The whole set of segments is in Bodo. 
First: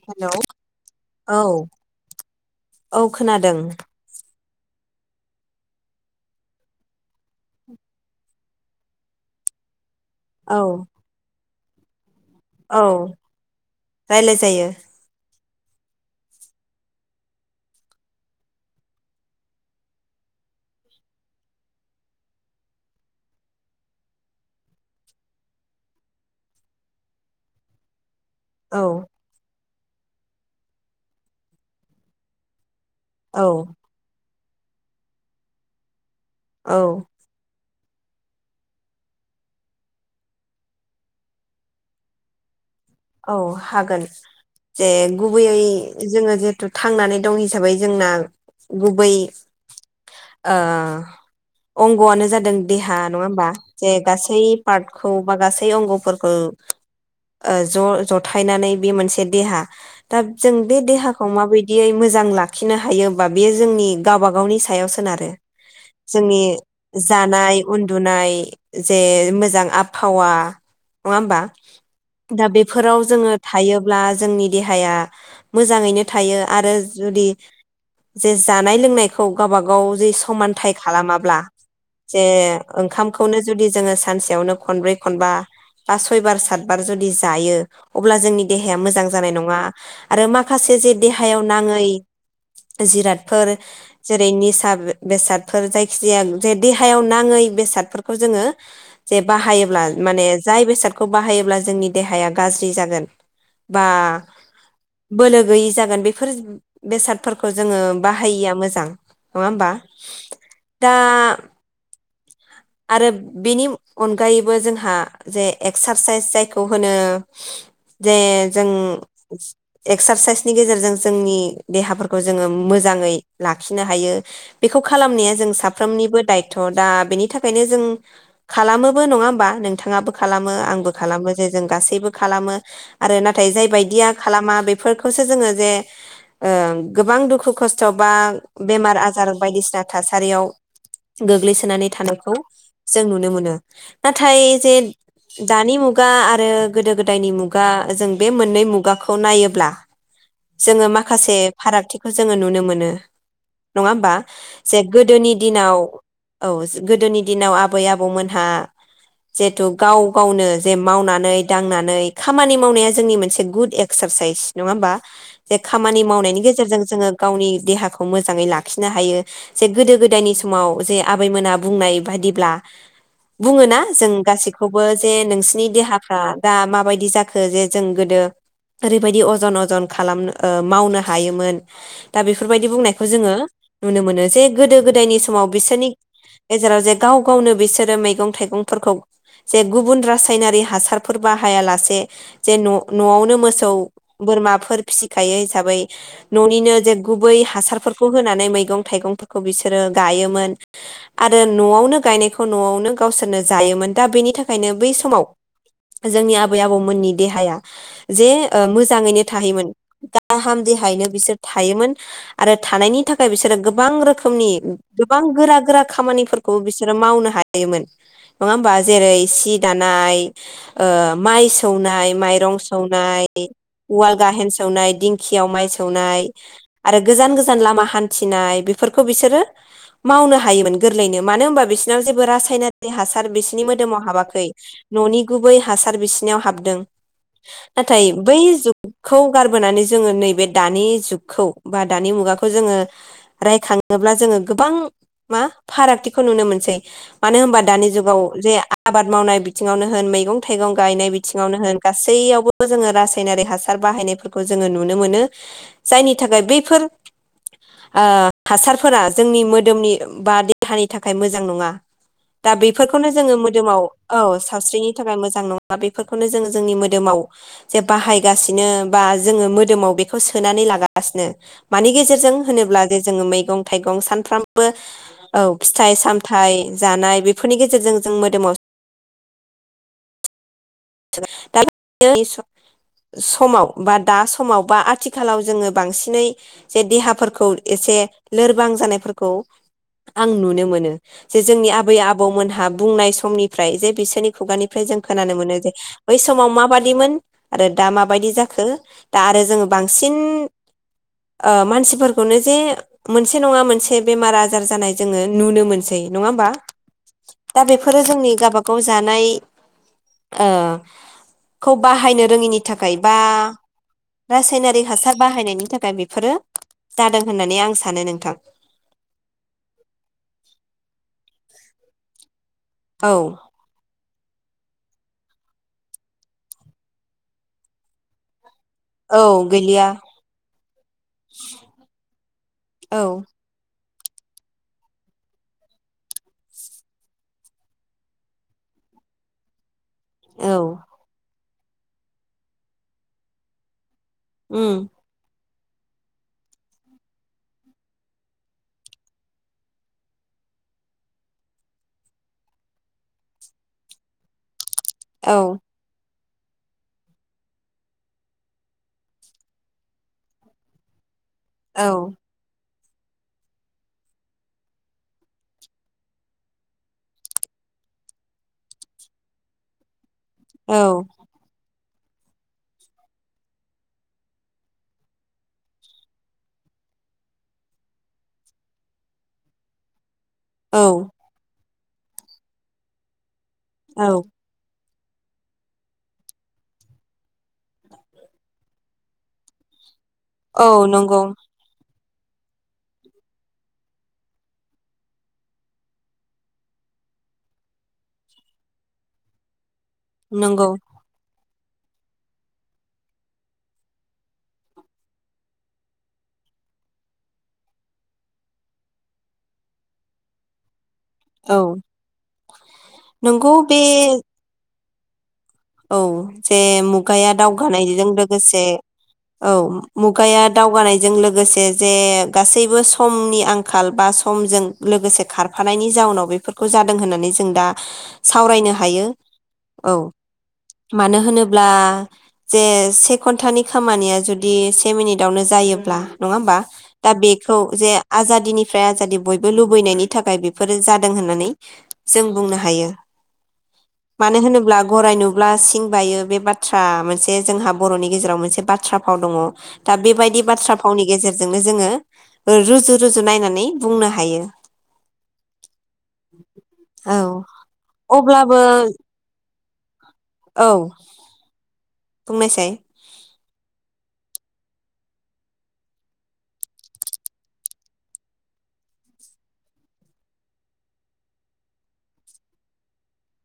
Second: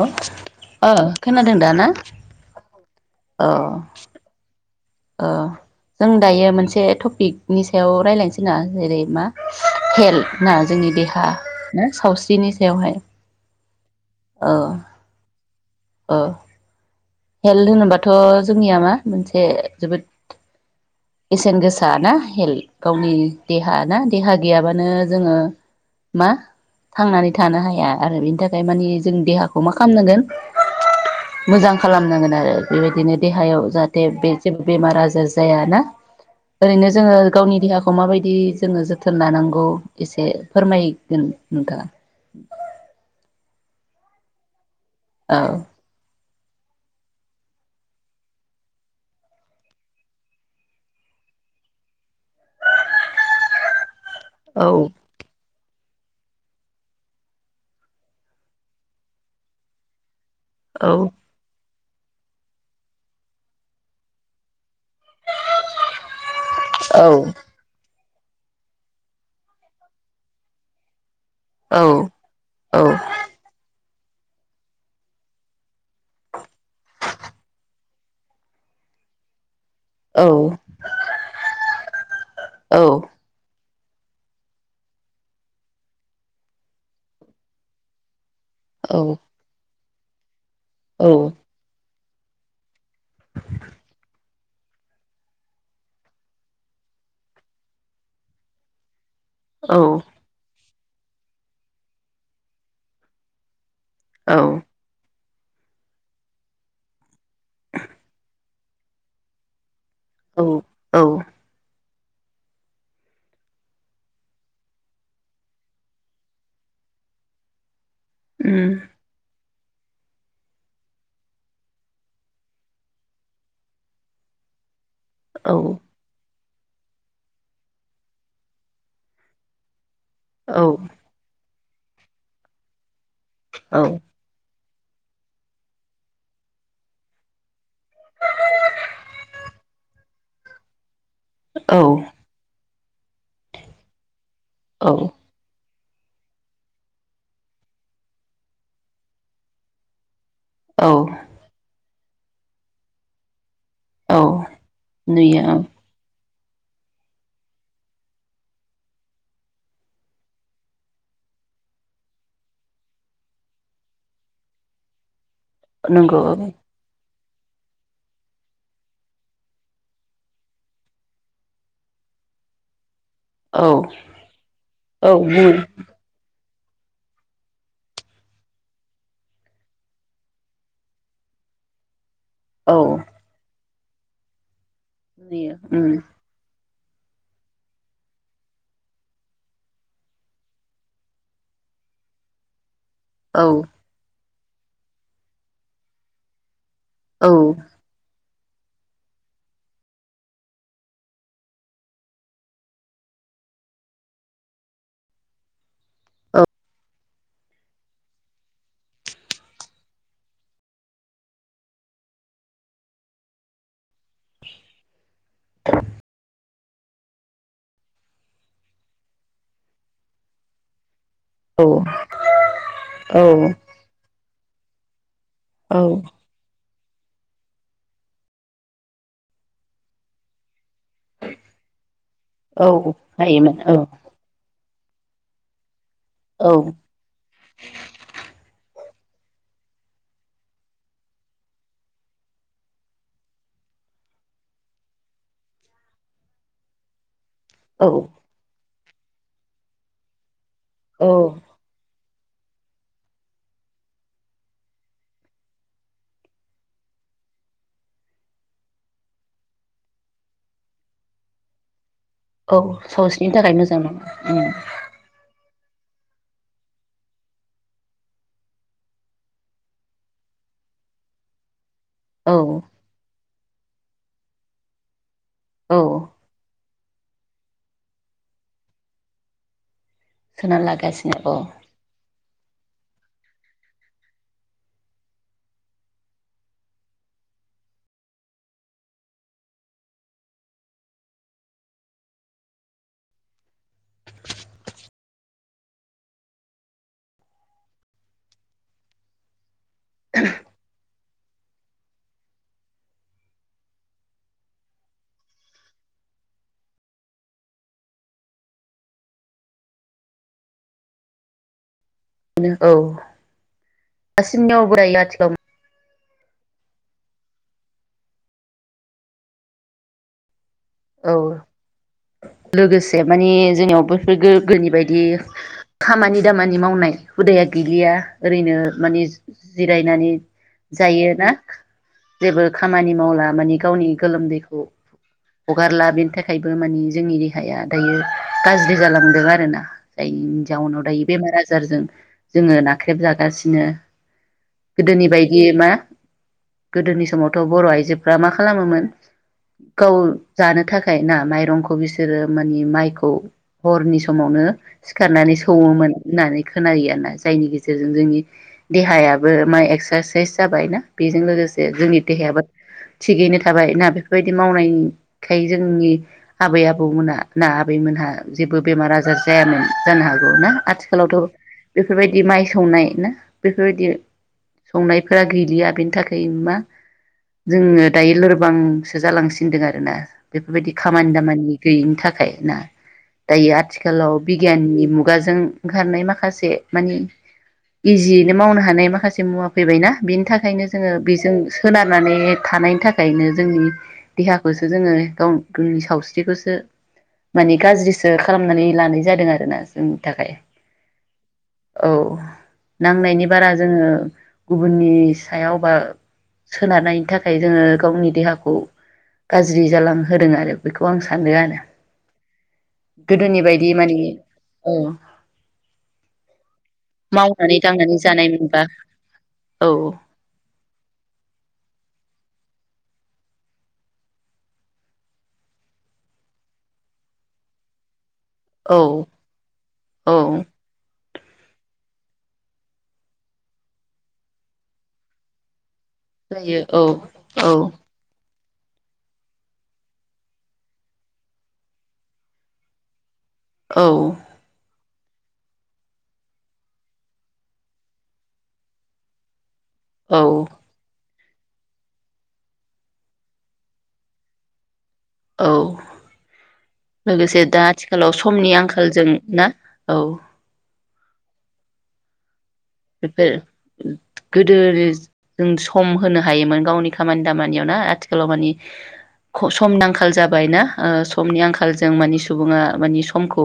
हेल' हेलौ ओ खोनादों औ दा ना औ खोनादों अ जों दायो मोनसे टपिकनि सायाव रायजलायनोसै ना जेरै मा हेल्थ ना औ जोंनि देहा सावस्रि औ राय्लाय जायो ओ [unintelligible] हेल्थ होनोबाथ' जोंनिया मा मोनसे जोबोद बेसेन गोसा ना हेल्थ गावनि देहा ना देहा गैयाबानो जोंङो मा थांनानै थानो हाया आरो बे नि थाखाय औ माने जों देहाखौ मा खालामनांगोन मोजां खालामनांगोन आरो बेबायदिनो औ देहायाव जाहाथे बे जेबो बेमार आजार जायाना औ ओरैनो जोंङो गावनि देहाखौ खौ माबायदि जोंङो जोथोन लानांगौ एसे फोरमायगोन नोंथां औ हागोन जे औ गुबैयै जोंङो थांनानै दं हिसाबै जोंना गुबै अंगआनो जादों देहा नंङा होमबा जे गासै औ पारटखौ बा गासै अंग फोरखौ ओज ज जथायनानै बे मोनसे देहा दा जों बे औ देहाखौ माबायद दियै मोजां लाखिनो हायो बा बेयो जोंनि गावब गावनि सायाव सो गोन आरो‌ जोंनि औ जानाय उन उन्दुनाय जे मोजां आबहावा नंङा होनबा औ दा औ बेफोराव जोंङो थायो अब्ला जोंनि देहाया मोजांङैनो थायो आरो जुदि जे जानाय लोंनायखौ गावबा गाव जे औ समानथाय खालामाबा जे औ ओंखामखौनो जुदि जोंङो सानसेयावनो खनब्रै खनबा बा सयबार सातबार जुदि जायो अब्ला जोंनि देहाया मोजां जानाय नंङा आरो मा माखासे जे देहायाव नांङै जिरादफोर जेरै निस सार बेसादफोर जायखि जाया जे देहायाव नांङै बेसादफोरखौ जोंङो जे बाहायोब्ला माने जाय बेसाद खौ बाहायोब्ला जोंनि देहाया गाज्रि जागोन बा बोलो गैयि जागोन बेफोर बेसाद फोरखो जोंङो बाहायिया मोजां जां नंङा होमबा औ दा औ आरो बेनि अनगायैबो जोंहा जे एक्सार साइस जायखौ होनो जे जों उम एक्सार साइसनि गेजेरजों जोंनि देहाफोरखौ जोङो मोजाङै लाखिनो हायो बे खौ खालामनाया जों औ साफ्रोमनिबो दाय थ' दा बेनि थाख बखायनो जों खालामोबो नङा होमबा नोंथाङाबो खालामो औ आंबो खालामो जे जों गासैबो खालामो आरो नाथाय जाय बायदिया खालामा बे बफोरखौसो जोङो जे ओ गोबां दुखु खस्थ' बा बेमार आजार बायदिसिना थासारियाव औ गोग्लैसोनानै थानायख जों नुनो मोनो ना थाइ जे दानि मुगायाव मुगा आरो गोदो गोदायनि मुगा जों बे मोननै मुगाखौ नायोब्ला जोङो औ माखासे फारागथि खौ जोङो नुनो मोनो नङा होमबा औ जे गोदोनि नुयो औ दिनाव औ [unintelligible] गोदोनि दिनाव आबै आबौमोनहा जिहेथु गाव गावनो जे मावनानै दांनानै खामानि मावनाया जोंनि मोनसे गुड एक्सारसाइस नङा होमबा जे खामानि नंगौ मावनायनि गेजेरजों जोङो गावनि देहाखौ मोजाङै लाखिनो हायो जे गोदो गोदायनि समाव जे आबैमोना बुंनाय बादिब्ला औ बुङोना जों गासैखौबो औ जे बुं नोंसिनि देहाफ्रा दा माबायदि जाखो जे जों गोदो ओरैबायदि अजन अजन खालामनो मावनो हायोमोन दा बेफोरबायदि औ बुंनायखौ जोङो नुनो मोनो जे गोदो गोदायनि समाव नुयो बिसोरनि उम गेजेराव जे गाव गावनो बिसोरो मैगं थाइगंफोरखौ जे गुबुन रासायनारि हासारफोर बाहायालासे जे न' न'आवनो औ मोसौ बोरमाफोर फिसिखायो हिसाबै न'निनो औ गुबै हासारफोरखौ होना मैं थाइगंफोरखौ बिसोरो गायोमोन आरो न'आवनो गायनायखौ न'आवनो गावसोरनो जायोमोन दा बेनि थाखायनो बै समाव जोंनि आबै आबौमोननि देहाया जे ओ मोजाङैनो थाहैयोमोन गाहाम देहायैनो बिसोर थायोमोन आरो थानायनि थाखाय बिसोरो गोबां रोखोम रोखोमनि गोबां गोरा-गोरा खामानिफोरखौ बिसोरो मावनो हायोमोन नङा होमबा जेरै सि दानाय ओ माइ सौनाय माइरं सौनाय औ उवाल गाहेन सावनाय दिं खियाव माइ औ सौनाय आरो गोजान-गोजान लामा हान्थिनाय बेफोरखौ बिसोरो मावनो हायोमोन । गोरलैनो मानो होनबा बिसोरनाव जेबो औ रासायनारि हासार हायोमोन बिसोरनि मोदोमाव हाबाखै न'नि गुबै हासार बिसिनाव औ हाबदों नाथाय बै जुग खौ गारबोनानै जोङो नैबे दानि जुगखौ बा दानि मुगाखौ जोङो रायखाङोब्ला जोङो गोबां मा फारागथिखौ नुनो मोनसै। मानो होनबा दानि औ जुगाव जे आबाद मावनाय बिथिङावनो होन मैगं थाइगं औ गायनाय बिथिङावनो होन गासैयावबो जोङो रासायनारि हासार गासैयावबो जोङो रासायनारि हासार बाहायनायफोरखौ जोङो नुनो मोनो जायनि थाखाय बैफोर ओ हासारफोरा जोंनि मोदोमनि बा‌ दे देहानि थाखाय मोजां नङा। दा औ बेफोरखौनो सावस्रिनि जोङो थाखाय मोजां मोदोमाव नङा औ उम सावस्रिनि थाखाय मोजां नङा। दा बेफोरखौनो जोङो जोंनि मोदोमाव जे बाहायगासिनो बा जोङो मोदोमाव बेखौ सोनानै लागासिनो मानि औ गेजेरजों होनोब्ला जे जोङो मै मैगं थाइगं सानफ्रामबो औ फिथाइ-सामथाइ जानाय बेफोरनि गेजेरजों जों मोदोमाव सोना ला गासिनो औ। दोनि स समाव बा दा समाव बा आथिखालाव जोङो बांसिनै जे देहाफोरखौ एसे लोरबां जानायफोरखौ आं नुनो मोनो जे जोंनि आबै आबौमोनहा बुंनाय समनिफ्राय जे बिसोरनि खुगानिफ्राय जों खोनानो मोनो जे बै समाव माबादिमोन आरो दा माबायदि जाखो दा आरो जोङो बांसिन ओ मानसिफोरखौनो जे मोनसे नङा मोनसे बेमार आजार जानाय जोङो नुनो मोनसै नङा होमबा दा बेफोरो जोंनि गवबागाव जानाय ओ खोब बाहायनो रोङिनि औ थाखाय बा दासिमनियावबो रासायनारिक दायो हासार आथिखालाव बाहायनायनि थाखाय बे फोरो जादों होननानै आं सानो नोंथां। औ लोगोसे औ माने जोंनियावबो गोदोनि बायदि खामानि दामानि मावनाय हुदाया गैलिया ओरैनो मानि औ गैलिया जिरायनानै जायोना जेबो खामानि औ मावला माने गावनि गोलोमदैखौ हगारला बेनि थाखायबो मानि जोंनि देहाया दायो गाज्रि जालांदों आरोना जायनि औ जाउनाव दायो बेमार आ जारजों जोङो नाख्रेब जागासिनो । उम गोदोनि बायदि मा? गोदोनि समावथ' बर' आइजोफ्रा मा खालामोमोन गाव जानो थाखाय ना माइरंखौ बिसोरो माने माइखौ हरनि समावनो सिखारनानै औ सोवोमोन । होननानै खोनायो आरो ना जायनि गेजेरजों जोंनि देहायाबो मा एक्सारसाइस जाबायना बे जों लोगोसे औ जोंनि देहायाबो थिगैनो थाबाय ना बेफोरबायदि मावनायनि थाखाय जोंनि आबै आबौमोनहा ना आबैमोनहा जेबो बेमार आजार जायामोन जानो हागौ । ना औ आथिखालावथ' बेफोरबायदि माइ संनाय ना बेफोरबायदि संनायफोरा गैलिया बेनि थाखाय मा जोङो दायो लोरबांसो जालांसिनदों आरोना । बेफोरबायदि औ खामानि दामानि गैयिनि थाखाय ना । दायो आथिखालाव औ बिगियाननि मुख । खुगाजों ओंखारनाय माखासे मानि इजियैनो मावनो हानाय माखासे मुवा फैबायना । बिनि थाखायनो औ जोङो नंगौ बेजों सोनार नानै थानायनि थाखायनो जोंनि देहाखौसो जोङो गाव गोंनि सावस्रिखौसो माने गाज्रिसो खालामनानै लानाय जादों आरोना । जों नि थाखाय नंगौ । औ नांनायनि बारा जोङो गुबुननि सायाव बा सोनारनायनि थाखाय जोङो गावनि देहाखौ गाज्रि जाला होदों आरो बेखौ । अ आं सानो आरो औ गोदोनि नंगौ बायदि बे माने ओं। । औ जे मुगाया मावनानै दांनानै दावगानायजों जानाय मोनबा लोगोसे औ मुगाया दावगानायजों लोगोसे जे गासैबो समनि आंखाल बा समजों लोगोसे खारफानायनि जाउनाव बेफोरखौ जादों होननानै जों दा सावरायनो औ हायो औ । मानो होनोब्ला जे से घन्टानि खामानिया जुदि से मिनिटावनो जायो ब्ला नङा होमबा जायो औ दा औ बेखौ जे आजा दिनिफ्राय आजादि बयबो लुबैनायनि थाखाय बेफोरो जादों होननानै जों बुंनो हायो औ । मानो होनोब्ला गराय नुब्ला सिं बायो बे बाथ्रा मोनसे जोंहा बर'नि गेजेराव मोनसे बाथ्रा फाव दङ । दा औ बेबायदि बाथ्रा फावनि गेजेर जोंनो जोङो रुजु रुजु नायनानै बुंनो हायो । औ औ लोगोसे दा आथिखालाव समनि अब्लाबो आंखालजों ना । औ औ बुंनायसाय [inaudible] गोदो जों सम होनो हायोमोन गावनि खामानि दामानियाव ना आथिखालाव मानि समनि आंखाल जाबायना ओ समनि आंखालजों मानि सुबुङा मानि समखौ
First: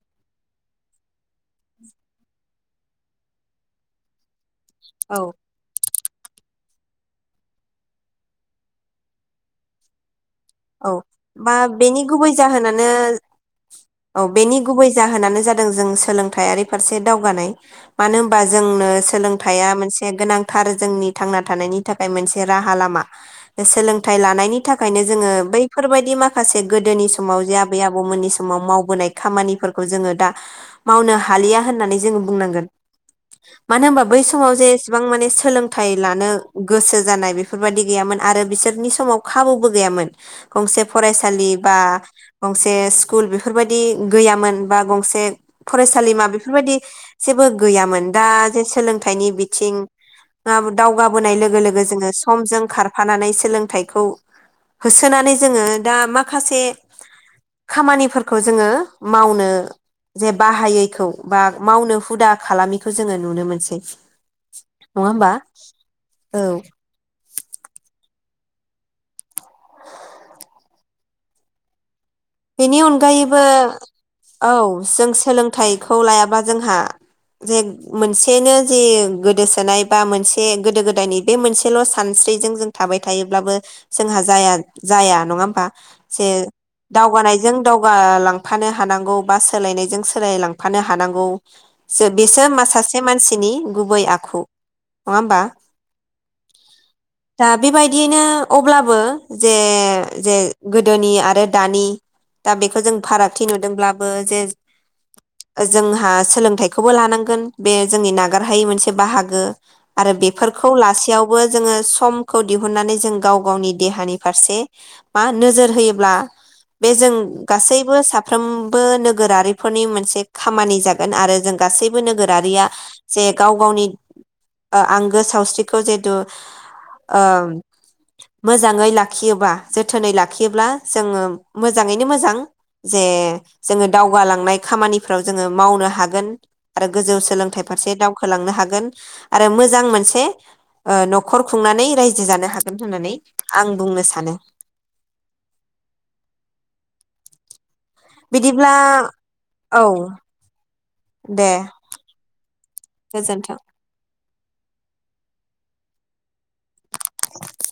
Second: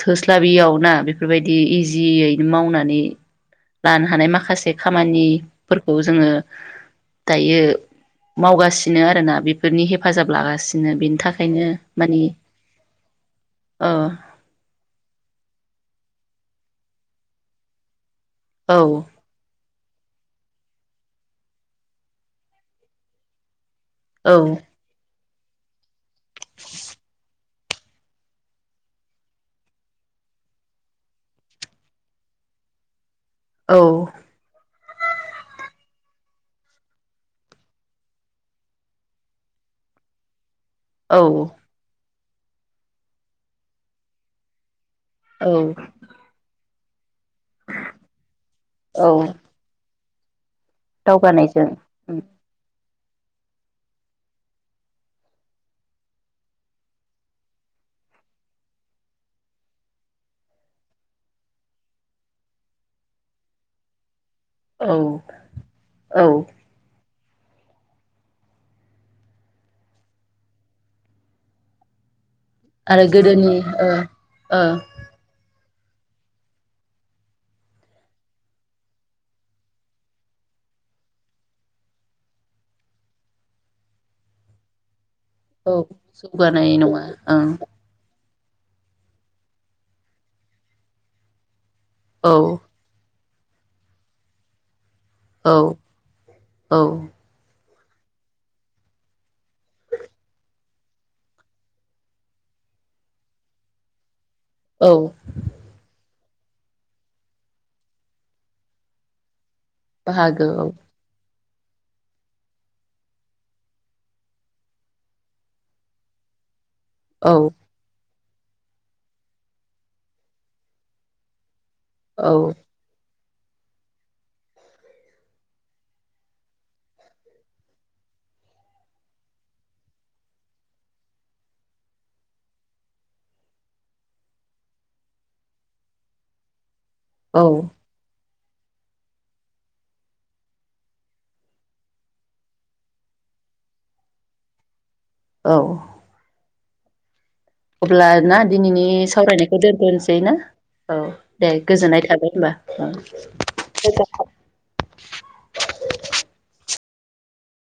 थोस्लाबियाव ना बेफोरबायदि इजियैनो मावनानै लानो हानाय माखासे औ खामानि फोर खौ जोङो दायो मावगासिनो आरोना बेफोरनि हेफाजाब औ लागासिनो बेनि बा थाखायनो बेनि मानि गुबै जाहोनानो ओ औ बेनि गुबै जाहोनानो जादों जों सोलोंथायारि फारसे दावगानाय मानो होनबा औ जोंनो सोलोंथाइया मोनसे गोनांथार जोंनि थांना थानायनि थाखाय मोनसे राहा लामा सोलोंथाइ औ लानायनि थाखायनो जोङो बैफोरबायदि माखासे गोदोनि समाव जे आबै आबौमोननि समाव मावबोनाय खामानिफोरखौ जोङो दा मावनो हालिया होननानै जोङो बुंनांगोन मानो होनोबा बै औ समाव जे इसिबां माने सोलोंथाइ लानो गोसो जानाय बेफोरबायाददि गैयामोन आरो बिसोरनि समाव खाबुबो गैयामोन गंसे औ फरायसालि बा गंसे स्कुल बेफोरबायदि गैयामोन बा माखासे औ फरायसालिमा बेफोरबायदि जेबो गैयामोन दा जे औ सोलोंथाइनि बिथिं दावगाबोनाय लोगो दावगानायजों लोगो जोङो समजों खार फानानै सोलोंथाइखौ होसोनानै जोङो दा माखासे खामानिफोरखौ जोङो मावनो जे बाहायैखौ बा मावनो हुदा खालामैखौ जोङो नुनो मोनसै। औ नङा होमबा औ। बेनि आरो अनगायैबो गोदोनि ओ औ ओ जों सोलों थाइखौ लायाबा जोंहा जे मोनसेनो जे गोदोसोनाय बा मोनसे गोदो गोदायनि बे मोनसेल' सानस्रिजों जों थाबाय थायोब्लाबो जोंहा जाया जाया नङा होमबा औ जे जौगानाय नङा ओं दावगानायजों दावगालां थांफानो हानांगौ बा सोलायनायजों सोलाय लांफानो हानांगौ औ बिसोर मा सासे मानसि नि गुबै आखु नङा होमबा औ औ। दा बेबायदियैनो अब्लाबो जे जे गोदोनि आरो दानि दा बेखौ जों फारागथि नुदोंब्लाबो जे औ जोंहा सोलोंथाइखौबो लानांगोन बे जोंनि नागारहायै मोनसे बाहागो आरो बाहागो बेफोरखौ औ लासेयाव बो जोङो समखौ दिहुननानै जों गाव गावनि देहानि फारसे मा नोजोर होयोब्ला। बे जों गासैबो सा साफ्रोमबो नोगोरारिफोरनि मोनसे खामानि जागोन आरो जों गासैबो औ औ नोगोरारिया जे गाव गावनि आंगो सावस्रिखौ जिहेथु ओ मोजाङै लाखियोबा जोथोनै लाखियोब्ला जोङो मोजाङैनो मोजां जे जोङो दावगालांनाय खामानिफ्राव जोङो मावनो हागोन। आरो गोजौ औ सोलोंथाइ फारसे दाव खोलांनो हागोन आरो मोजां मोनसे ओ न'खर खुंनानै रायजो जानो हागोन होननानै आं बुंनो सानो। औ अब्ला ना बिदिब्ला दिनैनि सावरायनायखौ औ दोनथ'नोसै ना? औ दे गोजोननाय थाबाय होनबा। गोजोन्थों [unintelligible] गोजोनथों। [inaudible] [inaudible]